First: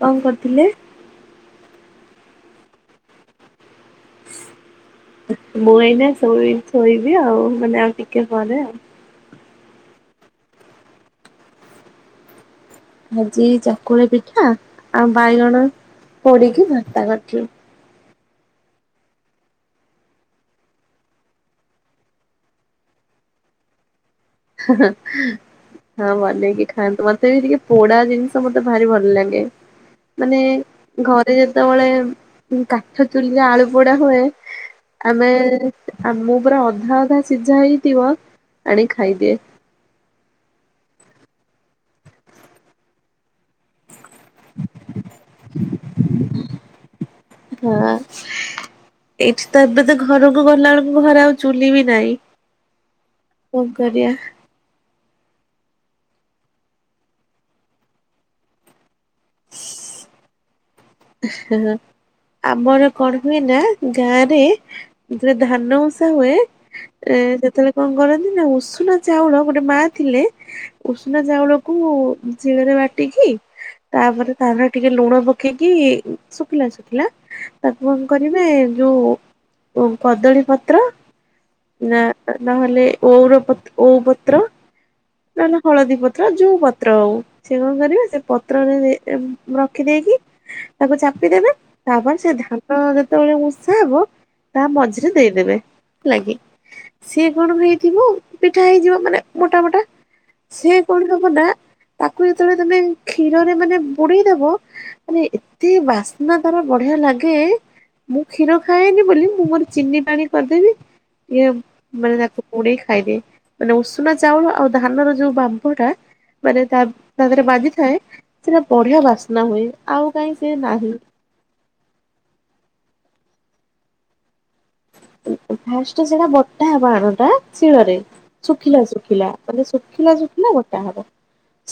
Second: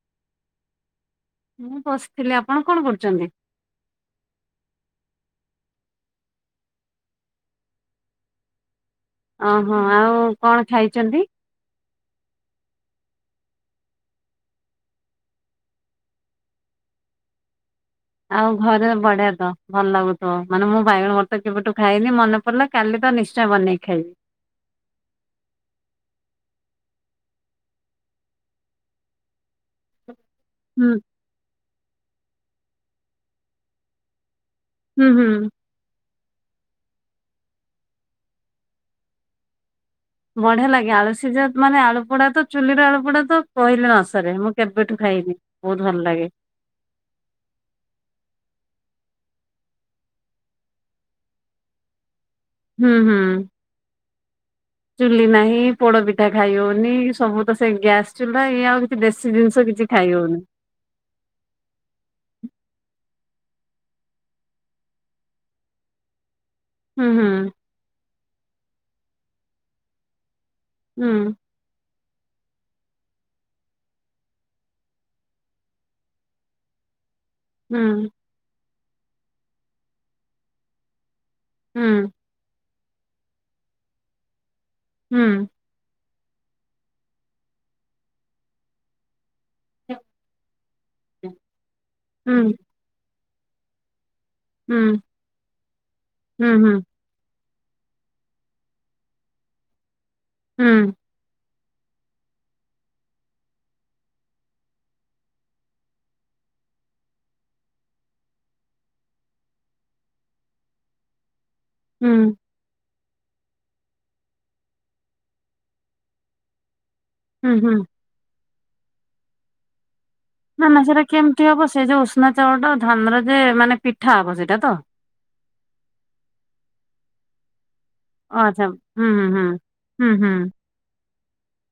କଣ କରୁଥିଲେ? ମୁଁ ବସିଥିଲି। ଆପଣ କଣ କରୁଚନ୍ତି? ମୁଁ ଏଇନା ଶୋଇ ଶୋଇବି ଆଉ, ମାନେ ଆଉ ଟିକେ ପରେ ଆଉ। ଓହୋ ଆଉ କଣ ଖାଇଚନ୍ତି? ଆଜି ଚକୁଳି ପିଠା ଆଉ ବାଇଗଣ ପୋଡିକି ଭର୍ତ୍ତା କରିଥିଲି। ଆଉ ଘରେ ବଢିଆ ତ ଭଲ ଲାଗୁଥିବ ମାନେ ମୁଁ ବାଇଗଣ ଭର୍ତା କେବେଠୁ ଖାଇନି ମନେ ପଲା କାଲି ତ ନିଶ୍ଚୟ ବନେଇ ଖାଇବି। [inaudible] ହଁ ବନେଇକି ଖାଆନ୍ତୁ ମତେ ବି ଟିକେ ପୋଡା ଜିନିଷ ମତେ ଭାରି ଭଲ ଲାଗେ। ମାନେ ହୁଁ ଘରେ ଯେତେବେଳେ କାଠ ଚୁଲିରେ ଆଳୁ ପୋଡା ହୁଏ ହୁଁ ହୁଁ ଆମେ ମୁଁ ପୁରା ଅଧା ଅଧା ସିଝା ହେଇଥିବ ଆଣିକି ଖାଇଦିଏ। ବଢିଆ ଲାଗେ ଆଳୁ ସିଜା ମାନେ ଆଳୁପୋଡା ତ ଚୁଲିର ଆଳୁପୋଡା ତ କହିଲେ ନ ସରେ। କରେ ମୁଁ କେବେଠୁ ଖାଇନି ବହୁତ ଭଲ ଲାଗେ। ହଁ। ଏଇଠି ତ ଏବେ ତ ଘରକୁ ଗଲାବେଳକୁ ଘରେ ଆଉ ଚୁଲି ବି ନାହିଁ। ହୁଁ ହୁଁ। କଣ କରିବା। ଚୁଲି ନାହିଁ ପୋଡ ପିଠା ଖାଇ ହଉନି। ସବୁ ତ ସେ ଗ୍ୟାସ ଚୁଲା ଇଏ ଆଉ କି ଦେଶୀ ଜିନିଷ କିଛି ଖାଇ ହଉନି। [inaudible] ଆମର କଣ ହୁଏ ନା ଗାଁ ରେ ଯୋ ଧାନ ଓଷା ହୁଏ ହୁଁ ଏ ହୁଁ ଯେତେବେଳେ କଣ କରନ୍ତି ନା ଉଷୁନା ଚାଉଳ ଗୋଟେ ମା ଥିଲେ ଉଷୁନା ହୁଁ ଚାଉଳ କୁ ଶିଳରେ ବାଟିକି ତାପରେ ତାଉପରେ ଟିକେ ଲୁଣ ପକେଇକି କି ଶୁଖିଲା ଶୁଖିଲା ତାକୁ କଣ କର୍ ମେ ଯୋଉ କଦଳୀ ପତ୍ର ନା ହୁଁ ନହେଲେ ଔର ପତ୍ ଓଉ ପତ୍ର ହୁଁ ନା ନା ହଳଦୀ ପତ୍ର ଯୋଉ ପତ୍ର ହଉ ସେ କଣ କରିବେ ସେ ପତ୍ରରେ ଏମ୍ ହୁଁ ରଖିଦେଇକି ତାକୁ ଚାପିଦବେ ତାପରେ ସେ ହୁଁ ଧାନ ଯେତେବେଳେ ଉର୍ଷା ହବ ତା ହୁଁ ମଝିରେ ଦେଇଦେବେ ହେଲାକି ହୁଁ ହୁଁ ସିଏ କଣ ହେଇଥିବ ପିଠା ହେଇଯିବ ମାନେ ମୋଟା ମୋଟା ସିଏ ହୁଁ କଣ ଦଉ ପଟା, ତାକୁ ଯେତେବେଳେ ତମେ କ୍ଷୀରରେ ମାନେ ବୁଡେଇଦବ ମାନେ ଏତେ ବାସ୍ନା ତାର ବଢିଆ ଲାଗେ। ମୁଁ କ୍ଷୀର ଖାଏନି ବୋଲି ମୁଁ ମୋର ଚିନି ପାଣି କରିଦେବି ଇଏ ହୁଁ ମାନେ ତାକୁ ବୁଡେଇ ଖାଇଦିଏ ମାନେ ଉଷୁନା ଚାଉଳ ଆଉ ଧାନର ଯୋଉ ବାମ୍ଫ ଟା ମାନେ ତା ତା ଦିହରେ ହୁଁ ହୁଁ ବାଜିଥାଏ ସେଟା ବଢିଆ ବାସ୍ନା ହୁଏ ଆଉ କାହିଁ ସେ ନା ନା ନାହିଁ ସେଇଟା କେମିତି ହବ ସେ ଯୋଉ ଉଷନା ଚାଉଳଟା ଧାନର ଯେ ମାନେ ପିଠା ହବ ସେଇଟା ତ? ଫାଷ୍ଟରେ ସେଟା ବଟା ହବ ଆରଟା ଶିଳରେ। ଓ ଆଚ୍ଛା ଶୁଖିଲା ହୁଁ ଶୁଖିଲା ହୁଁ ମାନେ ହୁଁ ଶୁଖିଲା ହୁଁ ହୁଁ ଶୁଖିଲା ବଟା ହବ।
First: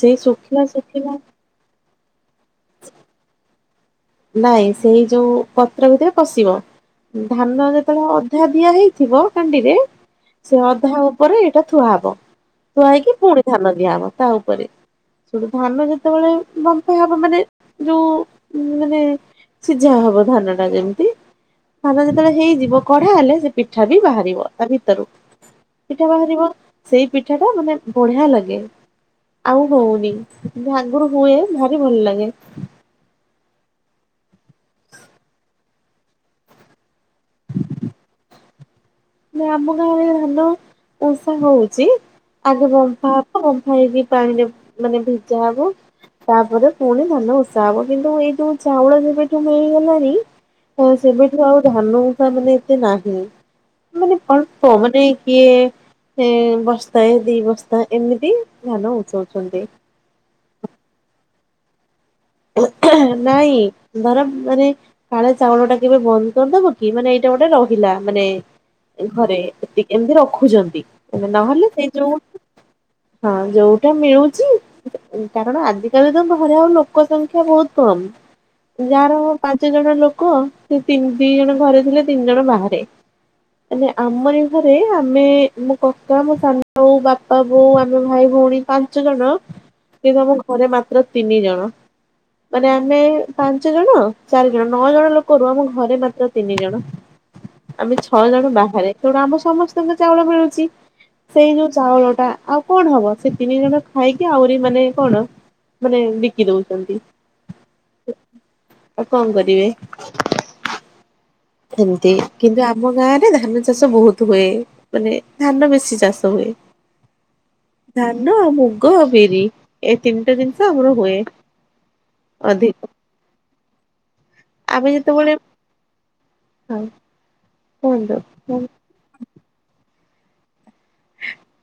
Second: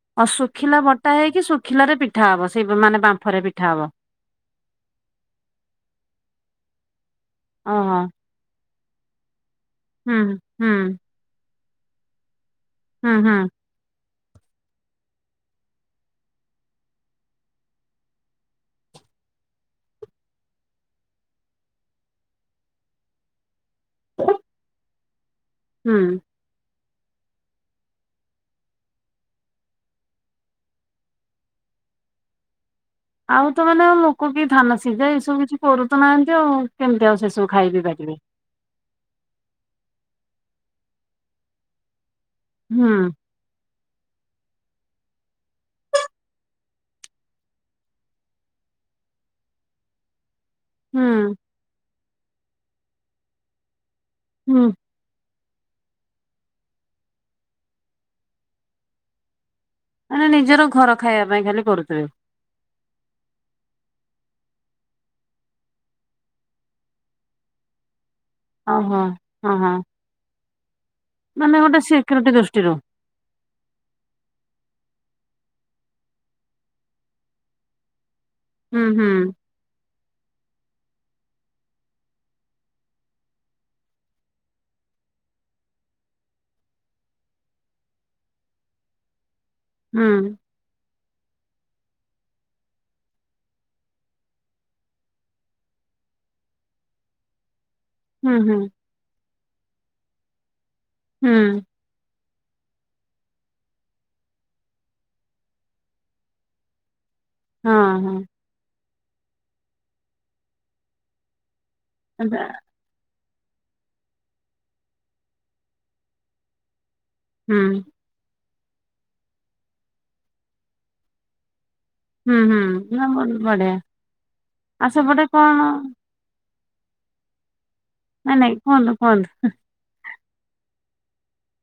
ସେଇ ଆଉ ଶୁଖିଲା ବଟା ଶୁଖିଲା ହେଇକି ଶୁଖିଲାରେ ପିଠା ହବ ସେଇ ମାନେ ବାମ୍ଫରେ ପିଠା ହବ। ନାଇଁ ସେଇ ଯୋଉ ପତ୍ର ଭିତରେ ପଶିବ ଧାନ ଓହୋ ଯେତେବେଳେ ଅଧା ଦିଆ ହେଇ ଥିବ ହାଣ୍ଡିରେ ହୁଁ ସେ ହୁଁ ଅଧା ଉପରେ ଏଇଟା ଥୁଆ ହବ ଥୁଆ ହୁଁ ହେଇକି ହୁଁ ପୁଣି ଧାନ ଦିଆହବ ତା ଉପରେ ସଟୁ ଧାନ ଯେତେବେଳେ ବମ୍ଫେଇ ହବ ମାନେ ଯୋଉ ମାନେ ସିଝା ହବ ଧାନ ଟା ଯେମିତି ଧାନ ଯେତେବେଳେ ହେଇଯିବ କଢା ହେଲେ ସେ ପିଠା ବି ବାହାରିବ ତା ଭିତରୁ ପିଠା ହୁଁ ବାହାରିବ। ସେଇ ପିଠା ଟା ମାନେ ବଢିଆ ଲାଗେ। ଆଉ ହଉନି କିନ୍ତୁ ଆଗରୁ ହୁଏ ଭାରି ଭଲ ଲାଗେ। ଆଉ ତ ମାନେ ଆ ଲୋକ କି ଧାନ ସିଝା ଏଇସବୁ କିଛି କରୁ ତ ନାହାନ୍ତି ଆଉ କେମିତି ଆଉ ସେସବୁ ଖାଇ ବିି ପାରିବେ? ନା ଆମ ଗାଁରେ ଧାନ ଉଷା ହଉଚି ଆଗେ ହୁଁ ବମ୍ଫା ବମ୍ଫା ହେଇକି ପାଣିରେ ମାନେ ଭିଜା ହବ ତାପରେ ପୁଣି ଧାନ ଉଷା ହବ କିନ୍ତୁ ଏଇ ଯୋଉ ଚାଉଳ ଯେବେଠୁ ମିଳିଗଲାଣିି ହ ହୁଁ ସେବେଠୁ ଆଉ ଧାନ ଉଷା ମାନେ ଏତେ ନାହିଁ ମାନେ ହୁଁ ଅଳ୍ପ ମାନେ କିଏ ଏ ବସ୍ତାଏ ଦି ବସ୍ତା ଏମିତି ଧାନ ଉସେଉଛନ୍ତି ମାନେ ନିଜର ଘର ଖାଇବା ପାଇଁ ଖାଲି କରୁଥିବେ। ନାଇଁ ବରଂ ମାନେ କାଳେ ଚାଉଳଟା କେବେ ବନ୍ଦ କରିଦବ କି ମାନେ ଏଇଟା ଗୋଟେ ରହିଲା ମାନେ ଓହୋ ଘରେ ଓହୋ ଏତିକି ଏମିତି ରଖୁଛନ୍ତି ମାନେ ନହେଲେ ଗୋଟେ ସେଇ ଯୋଉ ସିକ୍ୟୁରିଟି ଦୃଷ୍ଟିରୁ ହଁ ଯୋଉଟା ମିଳୁଛି କାରଣ ଆଜିିକାଲି ତ ଘରେ ଆଉ ଲୋକ ଲୋକ ସଂଖ୍ୟା ବହୁତ ହୁଁ କମ ହୁଁ ଯାହାର ପାଞ୍ଚ ଜଣ ଲୋକ ସେ ତିନି ଦି ଜଣ ଘରେ ଥିଲେ ତିନି ଜଣ ବାହାରେ। ମାନେ ଆମରି ଘରେ ଆମେ ମୋ କକା ମୋ ସାନଉ ବାପା ବୋଉ ଆମେ ଭାଇ ଭଉଣୀ ପାଞ୍ଚ ଜଣ ହୁଁ କି କହିବ ଘରେ ମାତ୍ର ତିନି ଜଣ ମାନେ ଆମେ ପାଞ୍ଚ ଜଣ ଚାରି ଜଣ ନଅ ଜଣ ଲୋକରୁୁ ଆମ ଘରେ ମାତ୍ର ତିନି ଜଣ ଆମେ ଛଅ ହୁଁ ଜଣ ହୁଁ ବାହାରେ ତେଣୁ ଆମ ସମସ୍ତଙ୍କୁ ଚାଉଳ ମିଳୁଛି। ହୁଁ ସେଇ ଯୋଉ ଚାଉଳ ଟା ଆ କଣ ହବ ସେ ତିନି ଜଣ ଖାଇକି ଆହୁରି ମାନେ କଣ ମାନେ ବିକି ଦଉଛନ୍ତି। ହଁ ହଁ ଆଉ କଣ କରିବେ ଏମୀତି ଆଚ୍ଛା କିନ୍ତୁ ଆ ଆମ ଗାଁ ରେ ଧାନ ଚାଷ ବହୁତ ହୁଏ ମାନେ ଧାନ ବେଶୀ ଚାଷ ହୁଏ। ହୁଁ ଧାନ ଆଉ ମୁଗ ବିରି ଏ ତିନିଟା ଜିନିଷ ଆମର ହୁଏ। ହୁଁ ହୁଁ ଅଧିକ ନା ବହୁତ ବଢିଆ ଆଉ ଆମେ ସେପଟେ ଯେତେବେଳେ କଣ ହୁ ନାଇଁ ନାଇ କୁହନ୍ତୁ କୁହନ୍ତୁ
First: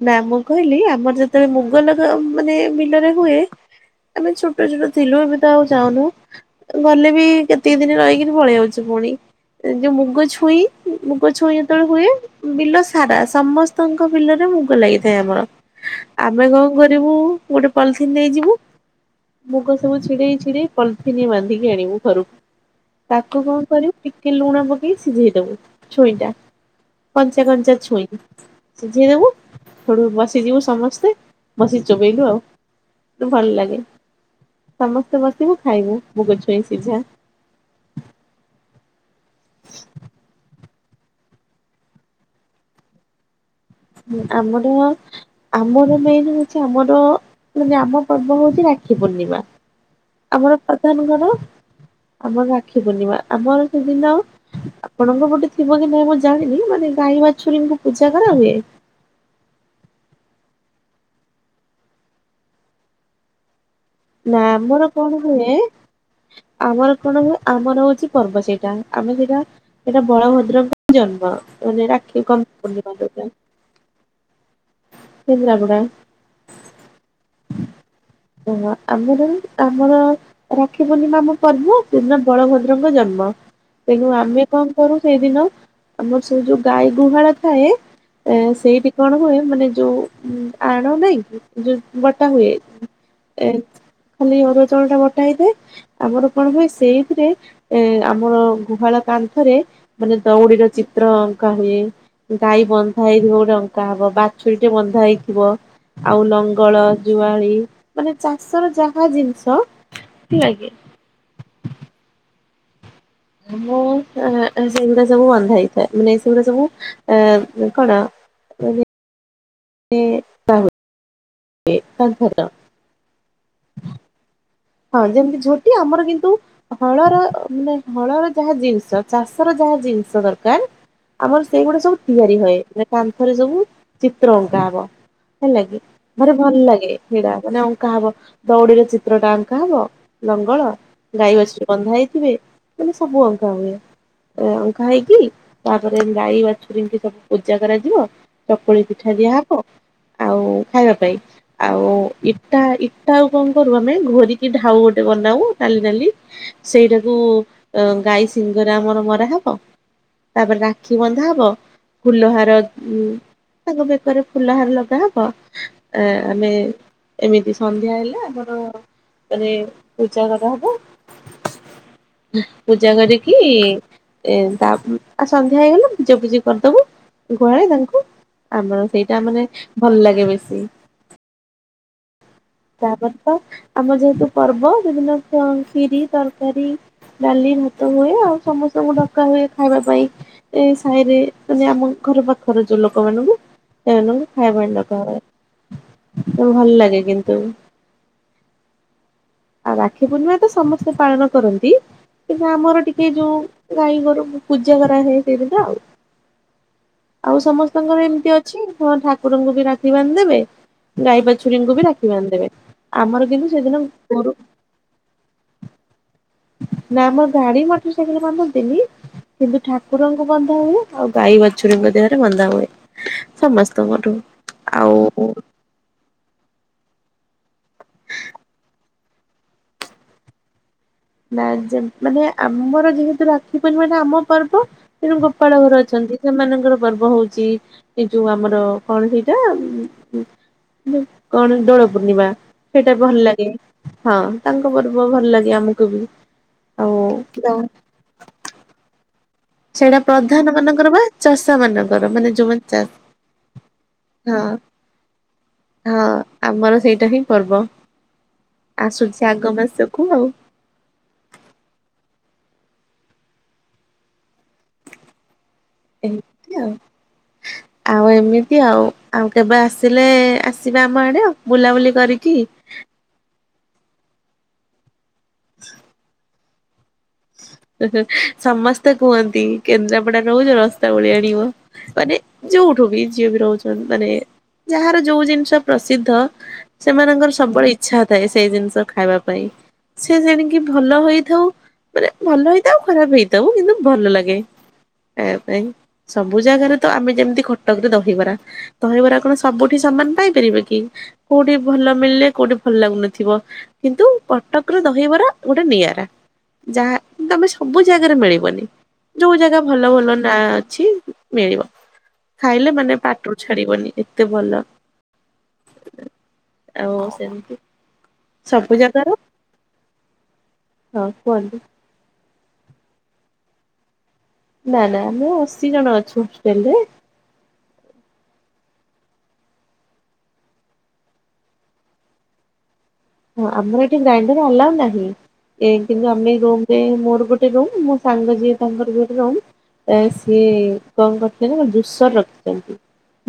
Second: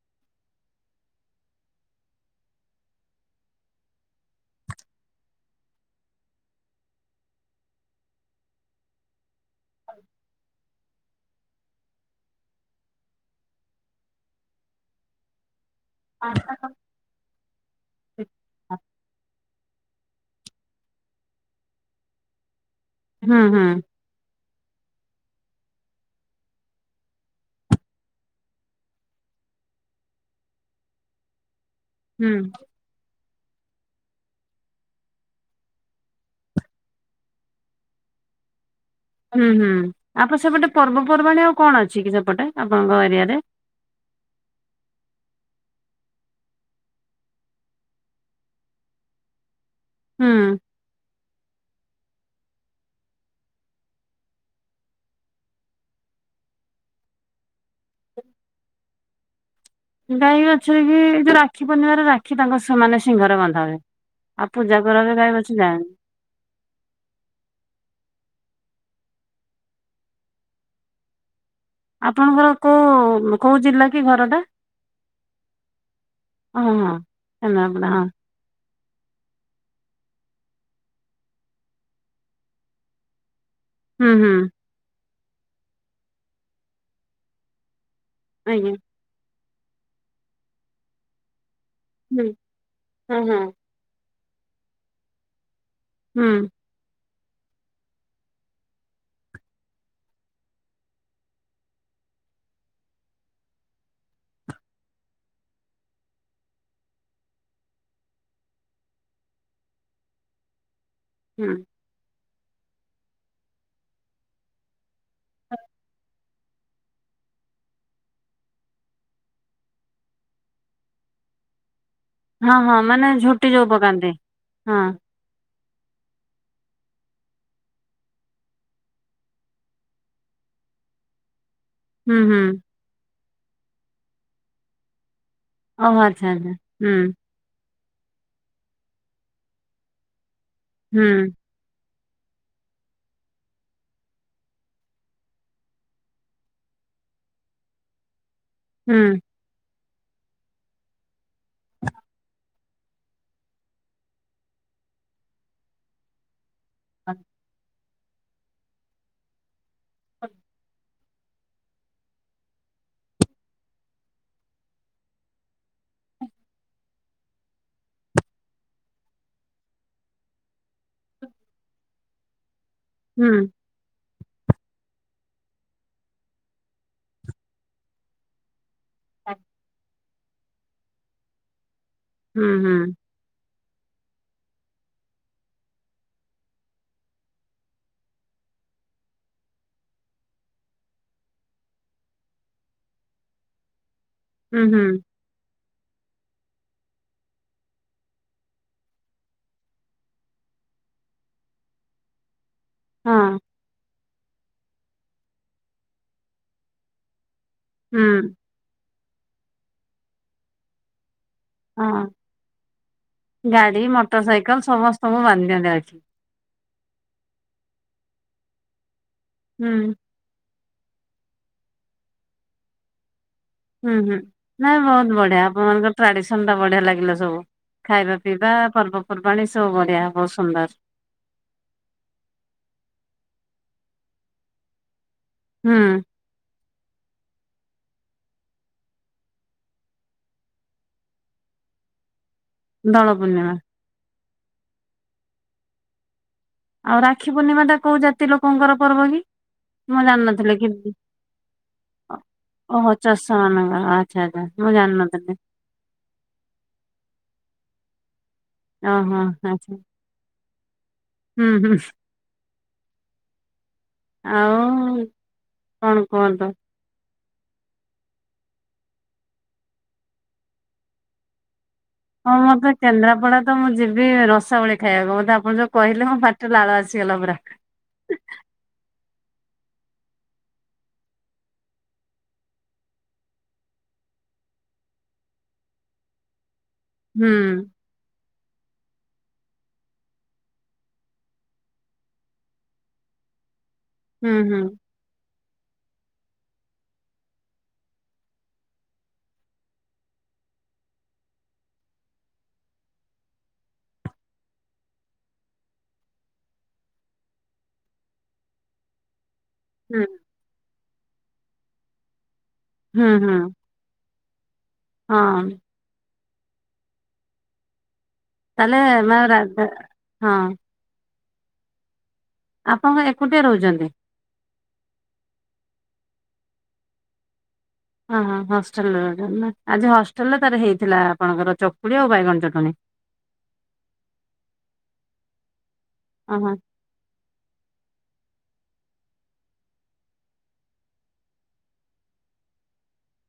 ନା ମୁଁ କହିଲି ଆମର ଯେତେବେଳେ ମୁଗଲଗା ମାନେ ବିଲରେ ହୁଏ ଆମେ ଛୋଟ ଛୋଟ ଥିଲୁ ଏବେତ ଆଉ ଯାଉନୁ ଗଲେ ବି କେତିକି ଦିନି ରହିକିରି ପଳେଇଆଉଛି ପୁଣି ଯୋଉ ମୁଗ ଛୁଇଁ- ମୁଗ ଛୁଇଁ ଯେତେବେଳେ ହୁଏ ବିଲ ସାରା ସମସ୍ତଙ୍କ ବିଲରେ ମୁଗ ଲାଗିଥାଏ ଆମର ଆମେ କଣ କରିବୁ ଗୋଟେ ପଲିଥିିନ ନେଇଯିବୁ ମୁଗ ସବୁ ଛିଡେଇ ଛିଡେଇ ପଲିଥିିନି ବାନ୍ଧିକି ଆଣିବୁ ଘରକୁ। ହୁଁ ତାକୁ ହୁଁ କଣ କରିବୁ ଟିକେ ଲୁଣ ପକେଇ ସିଝେଇଦବୁ ଛୁଇଁଟା। କଞ୍ଚା କଞ୍ଚା ଛୁଇଁ ସିଝେଇଦେବୁ। ହେଡୁ ବସି ଯିବୁ ସମସ୍ତେ ବସିି ଚୋବେଇଲୁ ହୁଁ ଆଉ ଭଲ ଲାଗେ ସମସ୍ତେ ବସିବୁ ଖାଇବୁ ମୁଗଛୁଇଁ ସିଝା। ହୁଁ ହୁଁ ଆପଣ ସେପଟେ ପର୍ବପର୍ବାଣୀ ଆଉ କଣ ଅଛି କି ସେପଟେ ଆପଣଙ୍କ ଏରିଆରେ? ହୁ ଆମର ଆମର ମେନେ ହଉଛି ଆମର ମାନେ ଆମ ପର୍ବ ହଉଛି ରାକ୍ଷୀପୂର୍ଣ୍ଣିମା ହୁଁ ଆମର ପ୍ରଧାନ କଣ ଆମର ରାକ୍ଷୀପୂର୍ଣ୍ଣିମା ଆମର ସେଦିନ ଆପଣଙ୍କ ପଟେ ଥିବ କି ନାଇଁ ମୁଁ ଜାଣିନି ମାନେ ଗାଈ ବାଛୁରୀଙ୍କୁ ପୂଜା କରାହୁୁଏ ଗାଈ ବାଛୁରୀ କି ଯୋଉ ରାକ୍ଷୀ ପୁର୍ଣ୍ଣିମାରେ ରାକ୍ଷୀ ତାଙ୍କ ସେମାନେ ସିଙ୍ଗରେ ବନ୍ଧା ହୁଏ। ନା ଆଉ ପୂଜା ଆମର କରାହୁଏ କଣ ଗାଈ ବାଛୁରୀ ହୁଏ। ଯାଆନ୍ତି। ଆମର କଣ ହୁଏ ଆମର ହଉଛି ପର୍ବ ସେଇଟା ଆମେ ସେଇଟା ସେଇଟା ବଳଭଦ୍ରଙ୍କ ଜନ୍ମ ମାନେ ରାକ୍ଷୀ ଆପଣଙ୍କର ପୂର୍ଣ୍ଣିମା ଯୋଉଟା କୋଉ କୋଉ ଜିଲ୍ଲା କି ଘରଟା? କେନ୍ଦ୍ରାପଡ଼ା କେନ୍ଦ୍ରାପଡ଼ା ହଁ ଓ ହୋ ଆମରି ଆମର ରାକ୍ଷୀ ପୂର୍ଣ୍ଣିମା ଆମ ପର୍ବ ସେଦିନ ବଳଭଦ୍ରଙ୍କ ଜନ୍ମ। ହୁଁ ତେଣୁ ହୁଁ ଆମେ କଣ କରୁ ସେଇଦିନ ଆମର ସୁ ଯୋଉ ଗାଈ ଗୁହାଳ ଥାଏ ଏ ଆଜ୍ଞା ସେଇଠି କଣ ହୁଏ ମାନେ ଯୋଉ ଆଣ ନାଇଁ କି ଯୋଉ ହୁଁ ବଟା ହୁଏ ହଁ ହଁ ଏ ଖାଲି ଅରୁଆ ଚାଉଳ ଟା ବଟା ହେଇଥାଏ ହୁଁ ଆମର କଣ ହୁଏ ସେଇଥିରେ ଏ ଆମର ଗୁହାଳ କାନ୍ଥରେ ମାନେ ଦଉଡିର ଚିତ୍ର ଅଙ୍କା ହୁଏ। ଗାଈ ବନ୍ଧା ହେଇଥିବ ଗୋଟେ ଅଙ୍କା ହବ, ବାଛୁରୀ ଟେ ବନ୍ଧା ହେଇଥିବ। ଆଉ ଲଙ୍ଗଳ, ଜୁଆଳି ମାନେ ଚାଷର ଯାହା ଜିନିଷ ହେଲା କି? ହୁଁ। ମୋ ଏଁ ସେଗୁଡା ସବୁ ବନ୍ଧା ହେଇଥାଏ, ମାନେ ଏ ସେଗୁଡା ସବୁ ଏଁ କଣ? ଏ ପା ହୁଏ। ଏ ତା ଭର ହଁ ହଁ ମାନେ ଝୋଟି ଯୋଉ ପକାନ୍ତି ହଁ। ଯେମିତି ଝୋଟି ଆମର କିନ୍ତୁ ହଳର ମାନେ ହଳର ଯାହା ଜିନିଷ ଚାଷର ଯାହା ଜିନିଷ ଦରକାର ଆମର ସେଇଗୁଡା ସବୁ ହୁଁ ତିଆରି ହୁଁ ହୁଏ କାନ୍ଥରେ ସବୁ ଚିତ୍ର ଅଙ୍କା ହବ। ହେଲାକି ଓହୋ ଆଚ୍ଛା ମତେ ଆଚ୍ଛା ଭଲ ଲାଗେ ହୁଁ ହେଡ଼ା ଅଙ୍କା ହବ ଦଉଡିରେ ଚିତ୍ରଟା ଅଙ୍କା ହବ ଲଙ୍ଗଳ ହୁଁ ଗାଈ ବାଛୁରୀବନ୍ଧା ହେଇଥିବେ ମାନେ ସବୁ ଅଙ୍କା ହୁଏ। ଏ ଅଙ୍କା ହେଇକି ତାପରେ ଗାଈ ବାଛୁରୀଙ୍କୁ ସବୁ ପୂଜା କରାଯିବ। ଚକୁଳି ପିଠା ହୁଁ। ଦିଆହବ। ଆଉ ଖାଇବା ପାଇଁ ଆଉ ଇଟା ଇଟା ଆଉ କଣ କରୁ ଆମେ ଘୋରିକି କି ଢାଉ ଗୋଟେ ବନାଉ ନାଲି ନାଲି ସେଇଟାକୁ ଗାଈ ସିଙ୍ଗରେ ଆମର ମରା ହବ ହୁଁ ତାପରେ ରାକ୍ଷୀ ବନ୍ଧାହବ। ଫୁଲହାର ଉଁ ତାଙ୍କ ବେକରେ ଫୁଲହାର ଲଗାହବ, ଆ ଆମେ ଏମିତି ସନ୍ଧ୍ୟା ହେଲେ ଆମର ପରେ ପୂଜା କରା ହବ, ପୂଜା ହୁଁ କରିକି ଏ ତା ଉମ ଏ ସନ୍ଧ୍ୟା ହେଇଗଲା ପୂଜାପୂଜି କରିଦବୁ ଗୁହାଳେ ତାଙ୍କୁ। ଆମର ସେଇଟା ମାନେ ଭଲ ଲାଗେ ବେଶୀ। ହୁଁ ହୁଁ ତାପରେ ତ ଆମର ଯେହେତୁ ପର୍ବ ବିଭିନ୍ନ ଅ କ୍ଷିରୀ, ତରକାରୀ। ଡାଲି, ଭାତ ହୁଏ, ଆଉ ସମସ୍ତଙ୍କୁ ଡକା ହୁଏ ଖାଇବା ପାଇଁ। ଏ ସାହିରେ ମାନେ ଆମ ଘର ପାଖର ଯୋଉ ଲୋକ ମାନଙ୍କୁ ସେମାନଙ୍କୁ ଖାଇବା ପାଇଁ ହୁଁ ଡକା ହୁଏ, ତ ଭଲ ଲାଗେ କିନ୍ତୁ। ଆଉ ରାକ୍ଷୀ ପୂର୍ଣ୍ଣିମା ତ ସମସ୍ତେ ପାଳନ କରନ୍ତି କିନ୍ତୁ, ଆମର ଟିକେ ହଁ ଯୋଉ ଗାଈ, ଗୋରୁ ପୂଜା କରାହେ ସେ ଦିନ ଟା ଆଉ, ଆଉ ସମସ୍ତଙ୍କର ଏମିତି ହୁଁ ଅ ଛି ହଁ ଠାକୁରଙ୍କୁ ବି ରାକ୍ଷୀ ବାନ୍ଧି ଦେବେ। ଗାଈ, ବାଛୁରୀଙ୍କୁ ବି ହଁ। ରାକ୍ଷୀ ବାନ୍ଧି ଦେବେ। ଆମର କିନ୍ତୁ ସେଦିନ ମୋଟର ଗୋରୁ ସାଇକଲ ସମସ୍ତଙ୍କୁ ବାନ୍ଧି ଦିଅନ୍ତି ଆଜି। ନା ମ ଗାଡି, ମଟର ସାଇକେଲ ବାନ୍ଧନ୍ତିନି କିନ୍ତୁ ହୁଁ ଠାକୁର ବନ୍ଧା ହୁଏ। ଆଉ ଗାଈ, ବଛୁରୀଙ୍କ ଦେହରେ ବନ୍ଧା ହୁଏ। ସମସ୍ତଙ୍କଠୁ, ଆଉ ଆପଣମାନଙ୍କର ଟ୍ରାଡିସନ ଟା ବଢିଆ ଲାଗିଲା ସବୁ। ଖାଇବା, ପିଇବା, ପର୍ବପର୍ବାଣୀ ସବୁ ବଢିଆ, ବହୁତ ସୁନ୍ଦର। ନା ଯେ ମାନେ ଆମର ଯେହେତୁ ରାକ୍ଷୀ ପୂର୍ଣ୍ଣିମାଟା ଆମ ପର୍ବ ତେଣୁ ଗୋପାଳ ଘର ହୁଁ ଅଛନ୍ତି ସେମାନଙ୍କର ପର୍ବ ହଉଛି। ଏଇ ଯୋଉ ଆମର କଣ ସେଇଟା, ଉମ କଣ ଦୋଳପୂର୍ଣ୍ଣିମା। ସେଇଟା ଦୋଳ ଭଲ ଲାଗେ। ପୂର୍ଣ୍ଣିମା। ହଁ ତାଙ୍କ ପର୍ବ ଭଲ ଲାଗେ ଆମକୁ ବି। ଆଉ ରାକ୍ଷୀ ପୂର୍ଣ୍ଣିମା ଟା କୋଉ ଜାତି ଲୋକଙ୍କର ପର୍ବ କି? ସେଇଟା ମୁଁ ପ୍ରଧାନ ଜାଣିନଥିଲି କି, ମାନଙ୍କର ବା ଚାଷା ମାନଙ୍କର ମାନେ ଯୋଉମାନେ ଚା ଓହୋ ଚଷା ମାନଙ୍କର ଆ ଆଚ୍ଛା ବା ହଁ ମୁଁ ଜାଣିନଥିଲି। ହଁ ଆମର ସେଇଟା ହିଁ ପର୍ବ। ଓହୋ ଆସୁଛି ଆଗ ଆଚ୍ଛା। ମାସକୁ ଆଉ। ହୁଁ ହୁଁ ଆଉ କଣ କୁହନ୍ତୁ? ଏମିତି ଆଉ। ଆଉ ଏମିତି ଆଉ, ଆଉ କେବେ ଆସିଲେ ଆସିବେ ଆମ ଆଡେ ଆଉ, ବୁଲାବୁଲି କରିି ହଁ, ମୋତେ କେନ୍ଦ୍ରାପଡା ତ ମୁଁ ଯିବି ରସାବଳି ଖାଇବାକୁ। ମୋତେ ଆପଣ ଯୋଉ କହିଲେ ମୋପା ଲାଳ ଆସିଗଲା ପୁରା। ତେ କୁହନ୍ତି କେନ୍ଦ୍ରାପଡା ରହୁଛ ରସା ବଳି ଆଣିବ। ମାନେ ଯୋଉଠୁ ବି ଯିଏ ବି ରହୁଛ। ମାନେ ଯାହାର ଯୋଉ ଜିନିଷ ପ୍ରସିଦ୍ଧ ହୁଁ ସେମାନଙ୍କର ସବୁବେଳେ ଇଚ୍ଛା ଥାଏ। ସେ ଜିନିଷ ଖାଇବା ପାଇଁ ସେ ଜେଣିକି ଭଲ ହେଇଥାଉ ମାନେ ଭଲ ହେଇଥାଉ ଖରାପ ହେଇଥାଉ। କିନ୍ତୁ, ଭଲ ହୁଁ ଲାଗେ ହୁଁ ଖାଇବା ପାଇଁ ସବୁ ଜାଗାରେ ତ ଆମେ ଯେମିତି କଟକରେ ଦହିବରା। ଦହିବରା କଣ ସବୁଠି ସମାନ ପାଇପାରିବେ କି? କୋଉଠି ଭଲ ମିଳିଲେ କୋଉଠି ଭଲ ଲାଗୁନଥିବ। କିନ୍ତୁ କଟକ ର ଦହିବରା ଗୋଟେ ନିଆରା। ଯାହା ତମେ ସବୁ ଜାଗାରେ ମିଳିବନି, ଯୋଉ ଜାଗା ଭଲ ହୁଁ ଭଲ ନାଁ ଅଛି, ମିଳିବ। ଖାଇଲେ ମାନେ ହୁଁ ପାଟିରୁ ହୁଁ ଛାଡିବନି ଏତେ ଭଲ। ହଁ। ଆଉ ସେମିତି, ସବୁ ତାନେ ଜାଗାର ମା ରାଧା ହଁ। ହଁ କୁହନ୍ତୁ। ଆପଣ କଣ ଏକୁଟିଆ ରହୁଛନ୍ତି? ନା ନା ଆମେ ଅଶୀ ଜଣ ଅଛୁ ହଷ୍ଟେଲ ରେ। ହଁ ହଁ ହଷ୍ଟେଲରେ ରହୁଛନ୍ତି ନା ଆଜି ହଷ୍ଟେଲରେ ତାର ହେଇଥିଲା। ଆପଣଙ୍କର ଚକୁଳି ଆଉ ବାଇଗଣ ଚଟଣି। ହଁ, ଆମର ଏଠି ଗ୍ରାଇଣ୍ଡର ଆଲାଉ ନାହିଁ। ଏ କିନ୍ତୁ ଆମେ ଏଇ ଓହୋ ରୁମରେ ମୋର ଗୋଟେ ରୁମ ମୁଁ ସାଙ୍ଗ ଯିଏ ତାଙ୍କର ବି ଗୋଟେ ରୁମ। ତାରେ ସିଏ କଣ କରିଥିଲେ ନା ଗୋଟେ ଜୁସ ରଖିଛନ୍ତି।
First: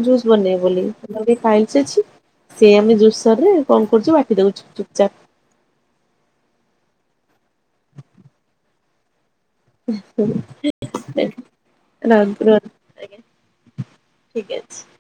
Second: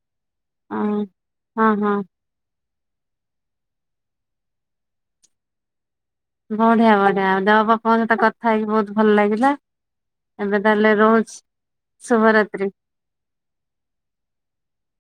ଜୁସ୍ ବନେଇବେ ବୋଲି ଓହୋ ତାଙ୍କର ଟିକେ ହଁ ପାଇଲସ ହଁ ଅଛି ସେ ଆମେ ଜୁସରରେ କଣ କରୁଛୁ ବାଟି ଦଉଛୁ। ଚୁପଚାପ। ବଢିଆ ବଢିଆ ଆଉ ଦେହ ଆପଣଂକ ସହିତ କଥା ହେଇକି ବହୁତ ଭଲ ଲାଗିଲା। ଏବେ ତାହେଲେ ରାଗରୁ। ରହୁଛି [inaudible] ଶୁଭରାତ୍ରି। ଠିକ ଅଛି।